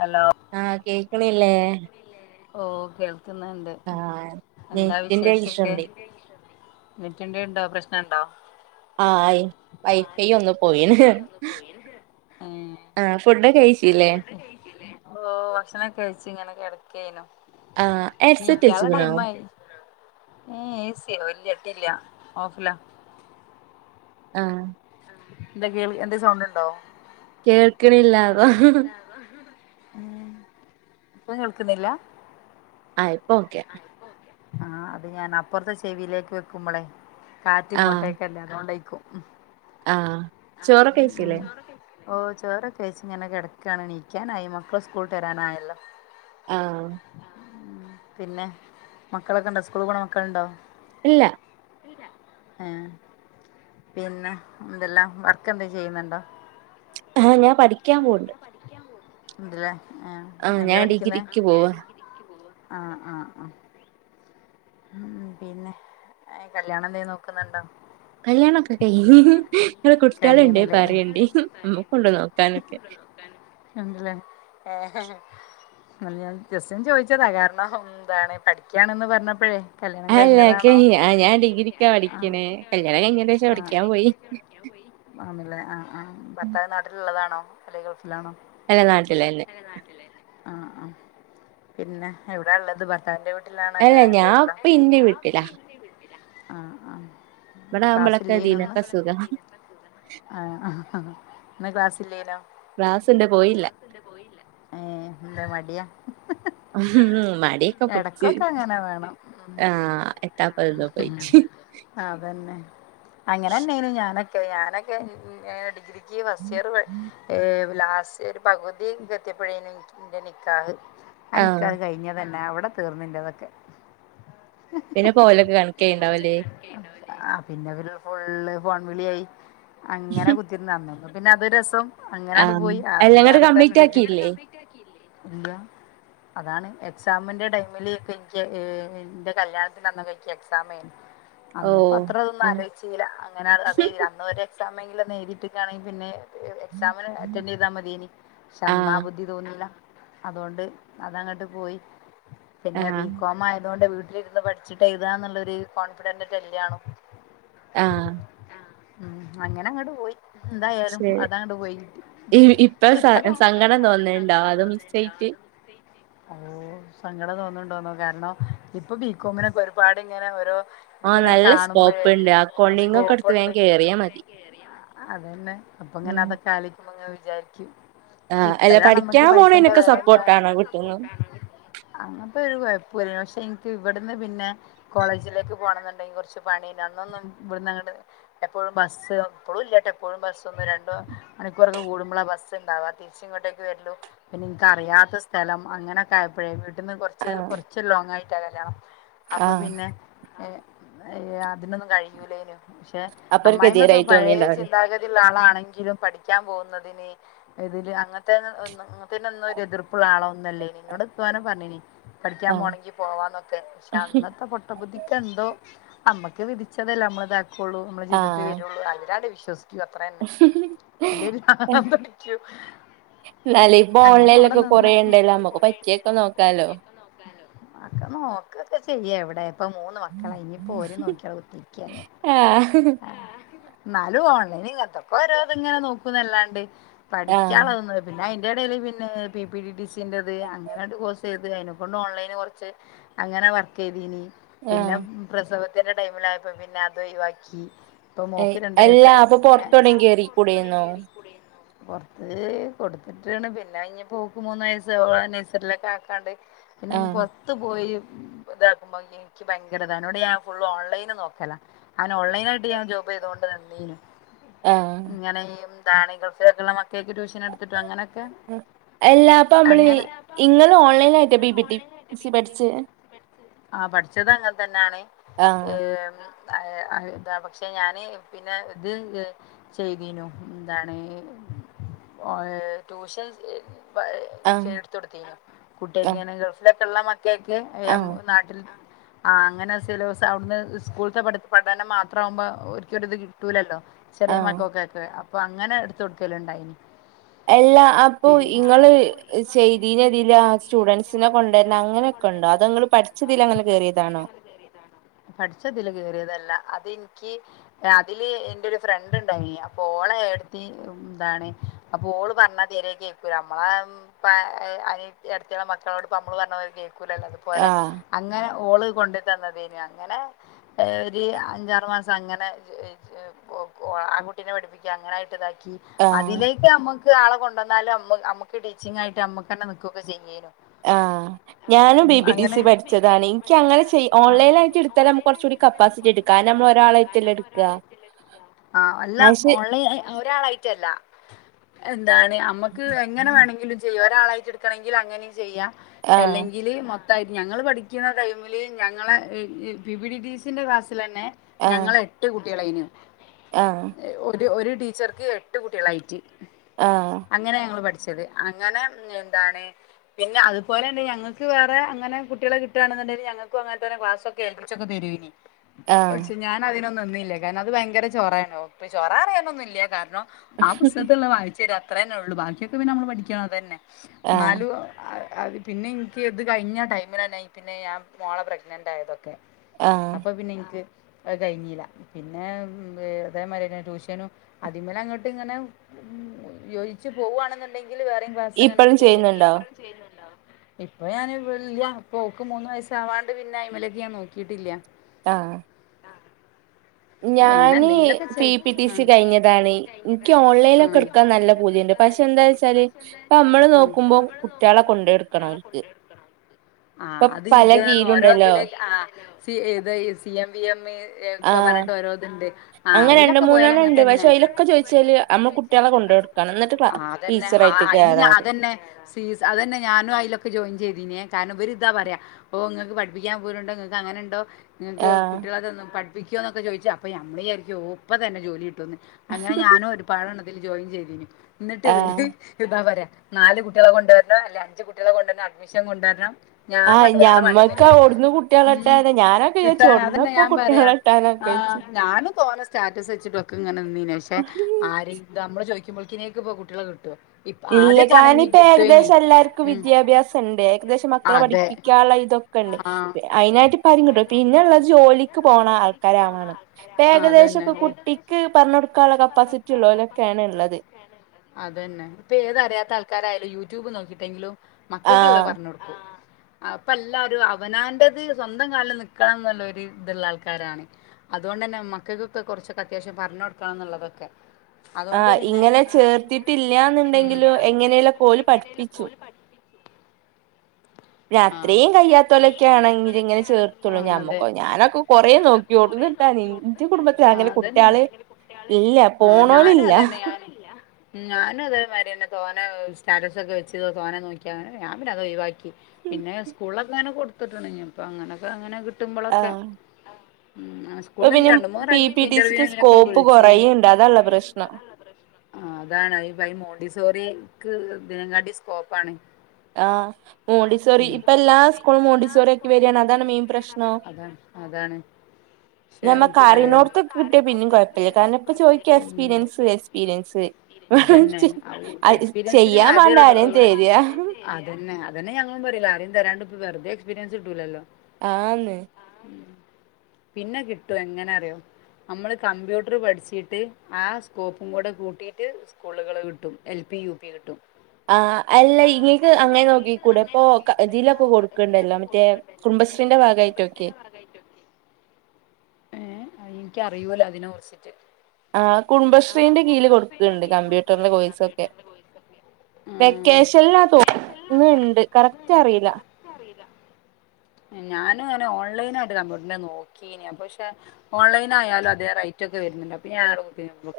Hello ആഹ് കേക്ക്‌ണില്ലേ ഓ കേൾക്കുന്നുണ്ട് ആഹ് എന്താ നെറ്റിന്റെ ഇഷ്യൂ വിശേഷൊക്കെ ഉണ്ട് നെറ്റിന്റെണ്ടോ പ്രശ്നം ഉണ്ടോ ആഹ യി വൈഫൈ പോയിന് ഏ ആഹ് ഫുഡൊക്കെ കഴിച്ചില്ലേ ഓഹ് ഭക്ഷണം ഒക്കെ കഴിച്ചു ഇങ്ങനെ കെടക്കേയിനു ആഹ് ഹെഡ്സെറ്റ് നീക്കാൻ ഇള്ള വെച്ച്ക്കണോ ടൈമായി ഏ സിയോ ഇല്ല്യ ഇട്ടില്യ ഓഫിലാ ആഹ എന്താ കേൾ എന്തേം സൗണ്ട് ഉണ്ടോ കേൾക്ക്‌ണില്ല അതാ ഉം ഇപ്പൊ കേൾക്ക്‌ന്നില്ലാ ആ ഇപ്പൊ ഓക്കെ ആഹ് അത് ഞാൻ അപ്പുറത്തെ ചെവിയിലേക്ക് വെക്കുമ്പളെ കാറ്റ് ആഹ് ഇങ്ങോട്ടക്കല്ലേ അതോണ്ടേയിക്കും ആഹ് ചോറൊക്കെ കയിച്ചിലേ ഓ ചോറൊക്കെ കയിച്ച് ഇങ്ങനെ കെടക്കാണ് നീക്കാനായി മക്കള് സ്കൂൾ വിട്ട് വരാനായല്ലോ ആഹ് ഉം പിന്നെ മക്കളൊക്കെ ഇണ്ടോ സ്കൂൾ പോണ മക്കളുണ്ടോ ഇല്ല ഏഹ് പിന്നെ എന്തെല്ലാം വർക്ക് എന്തേം ചെയ്യുന്നുണ്ടോ ആഹ് ഞാൻ പഠിക്കാൻ പോണ്ട് ഇണ്ട് ലേ ഏഹ് ആഹ് എന്താ ഞാൻ പഠിക്കുന്നേ ഡിഗ്രിക്ക് പോവാ ആഹ് ആഹ് ആഹ് ഉം പിന്നെ ഏഹ് കല്യാണം എന്തേം നോക്കുന്നുണ്ടോ കല്യാണൊക്കെ കയിഞ്ഞ് ഇങ്ങള് കുട്ട്യാള്ണ്ടേ കഴിഞ്ഞ്ണ്ല്ലേ പറയണ്ട് പറയേണ്ടി ഇമ്മക്കുംണ്ട് നോക്കാനൊക്കെ ഇണ്ട്ല്ലേ അഹ് ഞാൻ ജസ്റ്റ്‌ ഒന്ന് ചോയിച്ചതാ കാരണം എന്താണ് പഠിക്കയാണന്ന് പറഞ്ഞപ്പഴേ കല്യാണം അല്ലെ കഴിഞ്ഞതാണോ ആ ഞാൻ ഡിഗ്രിക്കാ പഠിക്ക്‌ണേ കല്യാണം കഴിഞ്ഞേന്റെഷം പഠിക്കാൻ പോയി ആന്ന്ല്ലേ ആഹ് ആഹ് ഭത്താവ് നാട്ടിലുള്ളതാണോ അല്ലേ ഗൾഫിലാണോ അല്ല നാട്ടിലന്നെ ആഹ് ആഹ് പിന്നെ എവിടൊ ള്ളത് ഭർത്താവിന്റെ വീട്ടിലാണ അല്ല അല്ലേ അന്റെ ഞാൻ ള്ളെ ഇപ്പ ഏ ഇന്റെ ഞാ വീട്ടിലാ പ്പം ഇന്റെ വീട്ടിലാ ഇപ്പടാവു മ്പളെക്കെ ദിനക്കെസുഖം ഏഹ് ഹ് ഹ് ഇന്ന് ക്ലാസ് ഇല്ലേ നോ ക്ലാസ് ണ്ട് പോയില്ല ഏഹ് എന്താ മടിയാ ഉം മടിയെക്കെപുട്ച്ച് എടക്കൊക്കെ അങ്ങനെ വേണം ഉം. ആഹ് എത്താപ്പോ ക്കെ പോയിട്ട് അതന്നെ അങ്ങനെ ന്നെയെന്നു ഞാനൊക്കെ ഞാനൊക്കെ ഡിഗ്രി രി ക്ക് ഫസ്റ്റ് ഇയർ ലാസ്റ്റ് ഒരു പകുതി ക്കെ എത്തിയപ്പോഴേനും ഇൻക്ക് ഇന്റെ നിക്കാഹ് ആ ആഹ് നിക്കാഹ് കഴിഞ്ഞ തന്നെ അവിടെ തീർന്ന് ൻ്റെ തൊക്കെ പിന്നെ പോലൊക്കെ കണക്കായി ണ്ടാവുല്ലേ ആഹ് പിന്നെ ഇവര് ഫുള്ള് ഫോൺവിളിയായി അങ്ങനെ ബു ദ്ധിന്ന് അന്നൊന്ന് പിന്നെ അത് രസം അങ്ങനെയാണ്ട് ആഹ് പോയി അത് അല്ല ഇങ്ങട്ട് വേറെ കംപ്ലീറ്റ് തന്നെര് ത് അന്നന്നെണ്ട് ആക്കിയില്ലേ കംപ്ലീറ്റ് ആക്കില്ലേ ഇല്ല അതാണ് എക്സാമിന്റെ ടൈമിൽ ക്കെ ഇൻക്ക് ഏഹ് ഇന്റെ കല്യാണത്തിന്റെ അന്ന് ക്കെ ഇക്ക് എക്സാം മേനി അന്ന് പ്പം ഓഹ് അത്ര തൊന്ന് ആഹ് ആലോയ് ച്ചിലാ അങ്ങനെ അതെയ് തില അന്ന് ഒര് എക്സാമ് എങ്കിലും ഒന്ന് എഴ്തി ണ്ട് ക്കാണങ്കി പിന്നെ എക്സാമിന് അറ്റൻഡ് ചെയ്താ മതിയേനി ക്ഷേ അന്നാ ആഹ് ബുദ്ധി തോന്നീല്ല അതോണ്ട് അതഅങ്ങട്ട് പോയി പിന്നെ ആഹ് ബികോ മായ തോണ്ടെ വീട്ടിലിരുന്ന് പഠിച്ചിട്ട് എഴുതാന്ന് ള്ളൊരു കോൺഫിഡന്റ് ന്റെല്യാ ണും ആഹ് ആഹ് അങ്ങനെ അങ്ങട്ട് പോയി എന്തായാലും അത അങ്ങട്ട് പോയി കിട്ടി ഈ ഇപ്പൊ സ സങ്കടം സ തോന്ന് ണ്ടോ അത് മിസ്സായിട്ട് ബുക്ക് ചെയ്തിട്ട്? ഓ സങ്കടം തോന്ന്ണ്ടോന്നോ കാരണം ഇപ്പൊ ബികോമിനൊക്കെ ഒരുപാട് ഇങ്ങനെ ഓരോ ഇത് ആഹ് ഇങ്ങനെ നല്ല കാണുമ്പോഴേ സ്കോപ്പ്ണ്ട് അക്കൗണ്ടിങ്ങൊക്കെ സ്കോപ്പ് എടുത്ത് ണ്ട് വേഗം കേറിയാ മതി അതന്നെ അപ്പ ഇങ്ങനെ ഉം അതൊക്കെ ആലോയ്ക്കുമ്പോ ഇങ്ങനെ വിചാരിക്കും ആഹ് അല്ല ഇപ്പഴാ നമ്മക്ക് പഠിക്കാൻ പൈസന്റെ പോണേനൊക്കെ വില എന്താ സപ്പോർട്ടാണോ വീട്ട്ന്ന് അങ്ങനത്തെ ഒരു കൊഴപ്പൊല്ല പക്ഷെ ഇ ൻക്ക് ഇവിട് ന്ന് പിന്നെ കോളേജിലേക്ക് പോകണം ന്നുണ്ടെങ്കിൽ കൊറ്ച്ച് പണി യേനു അന്നൊന്നും ഇവിടുന്ന്ങ്ങ ട്ട് എപ്പോഴും ബസ്സ് ഇപ്പളും ഇല്ല ട്ടോ എപ്പഴും ബസ്സൊന്ന് രണ്ടോ മണിക്കൂറൊക്കെ കൂടുമ്പളാ ബസ്ണ്ടാവാ തി രിച്ച് ഇങ്ങോട്ടേക്ക് വര് ലും പിന്നെ ഇൻക്ക് അറിയാത്ത സ്ഥലം അങ്ങനെക്കെ ആയപ്പോഴേ വി ട്ട്ന്ന് കൊറച്ച് ആഹ് കൊറച്ച് ലോങ് ആയിട്ടാ കല്യാണം അപ്പം ആഹ് പിന്നെ ഏഹ് ഏഹ് അതിനൊന്നും കഴിയൂലേനു പക്ഷെ അപ്പൊ ഒരു അമ്മായിമ്മൊക്കെ ഗതികേടായി പയെ തോന്നിണ്ടാവില്ലേ ചിന്താഗതി ള്ള ആളാണെങ്കിലും പഠിക്കാൻ പോവുന്നതിന് എതിര് അങ്ങ്ന് ത്തെ ന് ഒ ന്നും അങ്ങ ന് ത്തെ ന് ഒന്നും ഒരു എതിർപ്പുള്ള ആളോ ഒന്നു അ ല്ലേനി ഇന്നോട് എത്തു അങ്ങനെ പറ്ഞ്ഞീനി പഠിക്കാൻ ആഹ് പോണങ്കി പോവാന്നൊക്കെ പക്ഷെ അന്ന് ത്തെ പൊട്ട ബുദ്ധിക്കെന്തോ അമ്മക്ക് വിധിച്ച തെല്ലേ നമ്മളെ ഇതാകൊള്ളു നമ്മള ജീവിതത്തി ആഹ് വരോള്ളു അങ്ങനെട്ട് വിശ്വാസി ക്കും അത്ര തന്നെ അല്ലേല് പ്രരാന്ത് ടിക്കും ന്നാല് ഇപ്പൊ ഓൺലൈലൊക്കെ കൊറേണ്ടല്ലോ അമ്മക്ക് പറ്റിയൊക്കെ നോക്കാലോ അ ഒക്കെ നോക്കൊക്കെ ചെയ്യാ എവിടെ ഇപ്പ മൂന്ന് മക്കളായി ഇനിയിപ്പോ ഒരെ നോക്കിയവ്ടെ കുത്തി ര്ക്ക ആഹ് ന്നാലും ഓൺലൈൻ ഇങ്ങന് ത്തൊക്കെ ഓരോത് ഇങ്ങനെ നോക്കുന്നല്ലാണ്ട് ആഹ് പഠിക്കാള്ള തൊന്നും പിന്നെ അയിന്റെ എടേൽ പിന്നെ P P T T C ന്റെത് അങ്ങനെ ട്ട് കോഴ്സ് ചെയ്ത് അയ്നെക്കൊണ്ട് ഓൺലൈന് കുറ്ച്ച് അങ്ങനെ വർക്ക് ചെയ്തീനി പിന്നെ ആഹ് പ്രസവത്തിന്റെ ടൈമിലയപ്പോ പിന്നെ അത് ഒഴിവാക്കി ഇപ്പൊ ഏയ് മോക്ക് രണ്ട് അല്ല വയസായി അപ്പൊ പിന്നെ അല്ലാ പൊറത്തെവിടേം അപ്പം പൊർത്ത് ഔടെ കേറിക്കൂടേന്നോ കേറി കൂടെന്നോ പൊറ്ത്ത് കൊട്ത്ത്ട്ട്ണ് പിന്നെ യിഞ്പ്പം ഓക്ക്മൂന്ന് വയസ്സ് ഓളെ നേഴ്സറിലൊക്കെ ആക്കാണ്ട് പിന്നെ ആഹ് പുറത്തു പോയി ഇതാക്കുമ്പോ ഇന്ക്ക് ഭയങ്കരതാണ് അനോട് ഞാൻ ഫുള്ള് ഓൺലൈന് നോക്കല ങ്ങനെ ഓൺലൈന് ആയിട്ട് ഞാൻ ജോബ് ചെയ്തോണ്ട് നിന്നീ നു ആഹ് ഇങ്ങനെ [unintelligible] മക്കേക്ക് ട്യൂഷനെട് ത്തിട്ടും അങ്ങനൊക്കെ ഉം എല്ലാ അപ്പ നമ്മള് അങ്ങനെ ഇങ്ങള് ഓൺലൈനായിട്ടേ പി പി ടി സി പഠിചെഹ് ആഹ് പഠിച്ചത് അങ്ങൻതന്നാണ് ആഹ് ഏഹ് അഹ് അഹ് ദാ പക്ഷെ ഞാന് പിന്നെ ഇത് ചെയ്തീനു എന്താണ് ഓൺല് ടൂഷൻ ആഹ് ചെ ആഹ് ഇട്ത്തൊട്ത്തീനു. കുട്ടിയേക് ആഹ് ഇങ്ങനെ ഗൾഫിലൊക്കെള്ളാ മക് ക്കേക്ക് എം ആഹ് നാട്ടിൽ ആഹ് അങ്ങനെ സിലബസ് അവിട്ന്ന് സ്കൂൾത്തെ പഠിപ് പഠനം മാത്രം ആവുമ്പോ ഓർക്കൊരിതു കിട്ടൂലല്ലോ ചെറിയ ആഹ് മക്കൊക് ക്കെ അപ്പോ അങ്ങനെ ഇട്ത്തൊട്ക്കല് ഇണ്ടായിനി എല്ലാ അപ്പൊ ഇങ്ങള് ചെയ്തീന്യെ പിന്നെ തില് ആഹ് സ്റ്റുഡന്റ്സിനെ കൊണ്ടര്നം അങ്ങനൊ ക്കെണ്ടോ? അതോ ഇങ്ങള് പഠിച്ച തില് അങ്ങനെ കേറിയതാണോ? പഠിച്ച തില് കേറിയതല്ല അതിൻക്ക് ഏഹ് അതില് എന്റെ ഒരു ഫ്രണ്ട് ണ്ടായിനി അപ്പൊ ഓളെ ഏട്ത്തി മ് ന്താണ് അപ്പൊ ഓള് പർഞ്ഞ [unintelligible] കേക്കൂല നമ്മളെ പ്പ അനിയതി ഏടത്തിയേളെ മക്കളോട് പ്പം നമ്മള് പറഞ്ഞാ ഓലത് കേക്കൂലല്ലൊ അത് പോലെ. ആഹ് അങ്ങനെ ഓള് കൊണ്ട് തന്നതേനു അങ്ങനെ ഒരു അഞ്ചാറ് മാസം അങ്ങനെ ജ് ജ് യ് ഒ കൊ ആങ്കുട്ടിനെ പഠിപ്പിക്ക്യു അങ്ങനെ ആയിട്ട് ഇതാക്കി ആഹ് അതിലേക്ക് നമ്മക്ക് ആളെ കൊ ണ്ടന്നാല് മ്മ മ്മക്ക് ടീച്ചിങ്‌ ആയിട്ട് നമ്മക്കന്നെ നിക്ക്വൊക്കെ ചെയ്യേനു ആഹ് ഞാനും പി ഉം പി ടി സി അങ്ങനെ പഠിച്ചതാണ്. ഇൻക്ക് അങ്ങനെ ചെയ് ആ ഓൺലൈനായിട്ട് ഇട്ത്താലെ നമുക് കുറച്ചുടി കപ്പാസിറ്റി എടു കാനം ഒരാളായിട്ടല്ലേ ഇട്ക്കാ. ആഹ് അല്ല ഓൺലൈൻ ഒരാളായിട്ടല്ല എന്താണ് അമ്മക്ക് എങ്ങനെ വേണെങ്കിലും ചെയ്യാ. ഒരാളായിട്ട് ഇട്ക്കണെങ്കിലങ്ങനിം ചെയ്യാ. ആഹ് എല്ലെങ്കില് മൊ ത്തായിട്ട്. ഞങ്ങൾ പഠിക്ക്യ്ണ ടൈമില് ഞങ്ങളെ പി പി ടി സി ന്റെ ക്ലാസിലന്നെ ആഹ് ഞങ്ങള് എട്ട് കുട്ടിയേളേയിനു ആഹ് ഒരു ഒര് ടീച്ചർക്ക് എട്ട് കുട്ടിയേളായിറ്റ് ആഹ് അങ്ങനെ ഞങ്ങൾ പഠിച്ചത് അങ്ങനെ എന്താണ് പിന്നെ അതുപലെന്നെ ഞങ്ങക്ക് വേറെ അങ്ങനെ കുട്ട്യാളെ കിട്ടാണ്ന്ന്ണ്ടേല് ഞങ്ങക്കും അങ്ങൻത്തന്നെ ക്ലാസൊക്കെ ഏൽപ്പിച്ചൊക്കെ തെര്വേ നി ആഹ് പക്ഷെ ഞാൻ അതിനൊന്നും നിന്നില്ല, കാര്ന അത് ഭയങ്കര ചോറേണ് ഒപ്പി ചൊറാ പറിയാനൊന്നുല്ല കാര്ണം, ആ പുസ്തകത്തില്ള്ള വായിച്ചെരും അത്രന്നൊള്ളു. ബാക്ക്യൊക്കെ പിന്നെ മ്മള് പഠിക്കണം അതെന്നെ ആഹ് ന്നാലും അഹ് അത് പിന്നെ ഇൻക്ക് ഇത് കയ്ഞ്ഞ ടൈമിലന്നെ പിന്നെ ഞാൻ മോളെ പ്രഗ്നന്റായതൊക്കെ, ആഹ് അപ്പ പിന്നെ ഇൻക്ക്, അത് കയ്ഞ്ഞില. പിന്നെ ദേ മായ്ര്യന്നെ ട്യൂഷനും അതിമ്മലങ്ങട്ട് ങ്ങനെ, മ് യോജിച്ച് പോവാണ്ന്ന്ണ്ടെങ്കില് വേറിം ക്ലാസ്ങ്ങനെ ഇപ്പഴും ഇട്ക്കേയ്നു. ഇയ് ചെയ്യുന്നുണ്ടോ പ്പളും ചെയ്യുന്ന്ണ്ടോ? ഇപ്പൊ ഞാൻ ഇല്ല്യ. ഇപ്പോ ഓക്ക് മൂന്ന് വയസാവാണ്ട് പിന്നെ അയിമലേക്ക് ഞാൻ നോക്കീട്ടില്ല. ആഹ് എങ്ങനെ ഞാന് എന്തെങ്കിലുമൊക്കെ പി ചെയ്യും പി ട്ടി സി കയ്ഞ്ഞതാണ്. ൻക്ക് ആ ആ ഓൺലൈലൊക്കട്ക്കാൻ നല്ല പൂതിണ്ട്, പക്ഷെ ന്താച് ചാല്, പ്പ നമ്മള് ആ നോക്കുമ്പൊ കുട്ട്യാളെ കൊണ്ടയൊട്ക്കണം ഓൽക്ക്. ഇപ്പൊ ആഹ് അത് പല ഇതാണ് ഓരോ ഇത് കീലുണ്ടല്ലോ ലെ ആഹ്, സി ഏത് C M V M E A ക്ക പറ്ഞ്ഞ്ട്ട് ഓരോത്ണ്ട്. അങ്ങന രണ്ട് മൂന്നണ്ണണ്ട്, പക്ഷെ അയ്ലൊക്കെ ചോയ്ച്ചാല് നമ്മ കുട്ട്യാളെ കൊണ്ടോയൊട്ക്കണം. എന്നിട്ട് ക്ലാ ആഹ് അതന്നെ ആഹ് ടീച്ചറായിട്ട് അയ്ല് ഞി കേറാറ് അതന്നെ. ഫീസ് അതന്നെ ഞാനും അയ്ലൊക്കെ ജോയിൻ ചെയ്തീന്യേ കാര്ണം ഇവരിതാ പറ്യ പ്പോ ഇങ്ങക്ക് പഠിപ്പിക്കാൻ പോര്ണ്ടോ ഇങ്ങക്കങ്ങനെണ്ടോ ങ്ങക്ക് ആഹ് കുട്ട്യാളെ തന്ന് പഠിപ്പിക്ക്യോ ന്നൊക്കെ ചോയ്ച്ച്, അപ്പ നമ്മളി യായ്ര്ക്ക്യു ഓഹ് ഇപ്പ തന്നെ ജോലിട്ടും ന്ന്. അങ്ങനെ ഞാനും ഒരുപാട്ണ്ണത്തിൽ ജോയിൻ ചെയ്തീനു ന്ന്ട്ട് വര്, ആഹ് താ പറയാ നാല് കുട്ട്യാളെ കൊണ്ടോര്ണോ അല്ലെ അഞ്ച് കുട്ട്യാളെ കൊണ്ടോര്ണം അഡ്മിഷൻ കൊണ്ടോര്ണം ഞാൻ ആഹ് പറഞ്ഞ് വേറെ പണ്യൊന്നുല്ല, ഞമ്മക്ക് ആഹ് ഞമ്മക്ക് അവിടുന്ന് കുട്ടികളെ അവര്ടെ കിട്ടാന് ഞാനൊക്കെ കുട്ട്യാളെട്ട്ട്ടാണ് മ് വിചാരിച്ചു ട്ട്ട്ടാണ് ഇവിടുന്ന് അതന്നെ ഇപ്പൊ ഞാ പറ്യാ. കുട്ടികളെ കിട്ടാനൊക്കെ ആഹ് ഞാനും തോനെ സ്റ്റാറ്റസ് ച്ച്ട്ടൊക്കെങ്ങനെ നിന്നീന് പക്ഷെ വിചാരിച്ചു. ആരെ ത് നമ്മള് ചോയ്ക്കുമ്പൾകിനേക്ക് പൊ കുട്ട്യാളെ കിട്ടോ, ഇല്ല. കാര്നപ്പ ഏകദേശം എല്ലാർക്കും ഉം വിദ്യാഭ്യാസം ണ്ട് ഏകദേശം മക്കളെ അതെ പഠിക്കാള്ള തൊക് കണ്ട് ആഹ് അയ്നായ്ട്ട്പ്പാരിം കിട്ടു പിന്നള്ളത് ജോലിക്ക് പോണ ആൾക്കാര ണ് പെ എകദേശം അതന്നെ പ്പൊ ഓ കുട്ടിക്ക് പറഞ്ഞൊട്കാള്ള കപ്പാസിറ്റി ള്ളൊലൊക്കേണ് ഇള്ളത്. അതന്നെ, ഇപ്പേ ഏത് അറിയാത്തൾക്കാരായാലും യൂറ്റൂബ് നോക്കിട്ടെങ്കിലും മക്കക്ക്ള്ളത് ആഹ് പറഞ്ഞൊട്ക്കും. അപ്പ ല്ലാരു, അവനാന്റത് സ്വന്തം കാല്ൽ നിക്കാന്ന്ള്ളൊര് ഇത്ള്ളാൾക്കാരാണ്. അതുകൊണ്ടെന്നെ മക്കക്ക്ക്കെ കൊറ്ച്ചൊക്കത്യാവ്ശ്യം പറഞ്ഞൊട്ക്കണംന്ന്ള്ളതൊക്കെ, അതോണ്ട് ആഹ് പിന്നെ ഇങ്ങനെ ആഹ് ഇങ്ങനെ ചേർ ചേർത്തിട്ടില്ലാന്നുണ്ടെങ്കിലും എങ്ങനെലൊക്കെ ത്തീട്ടില്ല്യാന്ന്ണ്ടെങ്കിലും ഓല് എങ്ങനേലൊക്കെ പഠിപ്പിച്ചും ഓല് പഠ്പി പിന്നത്രീം കയ്യാത്തോലൊക്കേണെങ്കില് ങ്ങനെ ചേർത്തൊള്ളൂ. ഞമ്മക്കോ ഞാനൊക്കെ കൊറേ നോക്ക്യോ കൊറെ നോക്കി ആഹ് അതെന്നെ കുട്ടികള് കുട്ട്യാള് ഇല്ല ആഹ് ഞാനും പോണോലില്ല അതന്നെ നാന്, മ് ഞാനു അതേമായ്ര്യെന്നെ, തോനെ സ്റ്റാറ്റസൊക്കെ വെച്ച് തോനെ നോക്ക്യ ഞാൻ പിന്ന അതൊയ്വാക്കി. പിന്നെ സ്കൂൾലൊക്കങ്ങനെ കൊട്ത്ത്ട്ട്ണ്ട്. ഞ്ഞ് പ ങ്ങനൊക്കങ്ങനെ കിട്ടുമ്പളൊക്കെ, ആഹ് മ് ഇപ്പൊ സ്കൂൾന്ന് ഇൻക്ക് പിന്നെ രണ്ട് പി പി മൂന്നറാവ്ശ്യം ടി സിക്ക് ഇന്റർവ്യൂനിതിനൊക്കെ സ്കോപ്പ് വിൾച്ചീന്ന്. കൊറയുണ്ട് ഹോപ് അതാള്ള കൊറയ്ണ്ട് പ്രശ്നം അതാ പ്രശ്ന ആഹ് അതാണ്. അയ് പൈ മോണ്ടിസോറി ക്ക് ഇതിനകാട്ടി സ്കോപ്പാണ്. ആഹ് മോണ്ടിസോറി ഉം ഇപ്പല്ലാ സ്കൂളും മോണ്ടിസോറ്യാക്കി വര്യാണ് അതാണ് മെയിൻ പ്രശ്നം. സ്കൂളിലും അതാണ് അതാണ്. പക്ഷെ ഇപ്പൊ, ഏ, കാര്യമില്ല. നമ്മക്കറിനോട്ത്തൊക്കിട്ട്യ കാര്യം പിന്നിം കൊയ്പയ്യ. കാര്ണം പ്പ ചോയ്ക്കും ഇപ്പൊ ഉം, ചോദിച്ചു എക്സ്പീര്യൻസ് എക്സ്പീര്യൻസ്. അതന്നെ അയ് ചെയ്യാ വാണ്ടേ ആരേം തരാ അതെന്നെ അതന്നെ ഞങ്ങളും പറ്യല് ആരെം തരാണ്ട് പൊ വെറ്തെ എക്സ്പീര്യൻസ്ട്ടൂലല്ലോ. ആന്ന്. പിന്നെ കിട്ടു എങ്ങനെ അറ്യോ, നമ്മള് കമ്പ്യൂട്ട്ർ പഠിച്ചീട്ട് ആ സ്കോപ്പും കൂടെ കൂട്ടീട്ട്, സ്കൂള്കള് കിട്ടും എൽ പി യു പി കിട്ടും. ആഹ് അല്ല ഇങ്ങക്ക് അങ്ങെ നോക്കി കൂടെ പ്പൊ ഇതീലൊക്കെ കൊട്ക്ക്ണ്ടല്ലോ മറ്റേ കുട്ംബശ്രീന്റെ ഭാഗായ്ട്ടൊക്കെ ഏഹ് അയിൻ ക്കറിയൂലതിനെ കുർച്ചിട്ട്. ആഹ് കുടുംബശ്രീന്റെ കീയില് കൊട്ക്ക്ണ്ട് കമ്പ്യൂട്ടർന്റെ കോയ്സൊക്കെ ഉം വെക്കേഷന്ലാ തോന്ന്ണ്ട് കറക്റ്റ് അറിയില്ല ഏഹ് ഞാനും ങ്ങനെ ഓൺലൈനായിട്ട് കമ്പ്യൂട്ടറിന്റെ നോ ക്കീനി പക്ഷെ ഓൺലൈനായാലും അതേ റേറ്റ് ഒക്കെ വരുന്നുണ്ട് അപ്പൊ പിന്നെ ഞാവടെ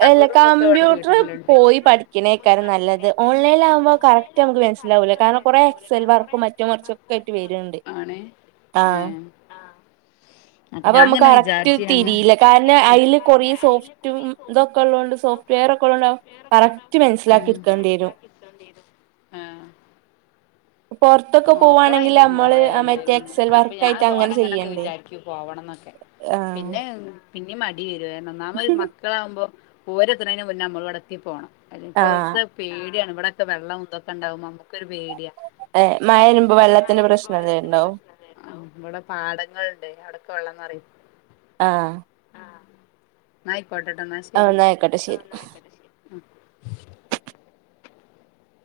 എല്ല കമ്പ്യൂട്ടർ പോയി പഠിക്കണേക്കാരം നല്ലത് ഓൺലൈന്ൽ ആകുമ്പോ കറക് റ്റൊന്ന് നമ്മക്ക് മനസിലാവൂല കാരണം കുറെ എക്സൽ വർക്കും മറ്റെം മറച്ചൊക്കെ ആയിട്ട് വരുണ്ട് ആണ് ആഹ് ഏഹ് അപ്പൊ ഞാൻ മ്മക്ക് ഇങ്ങനെ കറക്റ്റ് വിചാരിച്ചീനി അങ്ങനെ തിരിയില്ല കാരണം അയില് കൊറേ സോഫ്റ്റും ഇതൊക്കെ ള്ളൊണ്ട് സോഫ്റ്റ് എറൊക്കെണ്ടാവും കറക്റ്റ് ഉം മനസ്സിലാക്കി എടുക്കേണ്ടി വരും ആഹ് പൊർത്തൊക്കെ നോക്കണം പോവാണെങ്കിൽ ഇനി നമ്മള് എന്തായാലും എന്തേലും മറ്റേ എക്സൽ വർക്കായിട്ട് അങ്ങനെ ചെയ്യണ്ടേ ക്ക്‌ പോവണം ന്നൊക്കെ പിന്നെ ആഹ് പിന്നേം മടി വരും ഒന്നാമത് മ മക്കളാകുമ്പോ ഓരെത്തിണെന് മുന്നേ നമ്മളിവിടെ എത്തി പോണം അല്ലെ ആഹ് ഇപ്പത്തെ പേടിയാണ് ഇവിടൊക്കെ വെള്ളം തൊക്കെണ്ടാവുമ്പോ മ്മക്കൊരു പേടിയാ ഏഹ് മഴ വരുമ്പോ വെള്ളത്തിന്റെ പ്രശ്നം ന്തേലും ണ്ടോ ആഹ് ഇവിടെ പാടങ്ങളിണ്ടെ അവിടൊക്കെ വെള്ളം നെറയും ആഹ് ന്നാ ആയിക്കോട്ടെ ട്ടൊ ന്നാ ശരി ആയ്ക്കോട്ടെ ശെരി ആ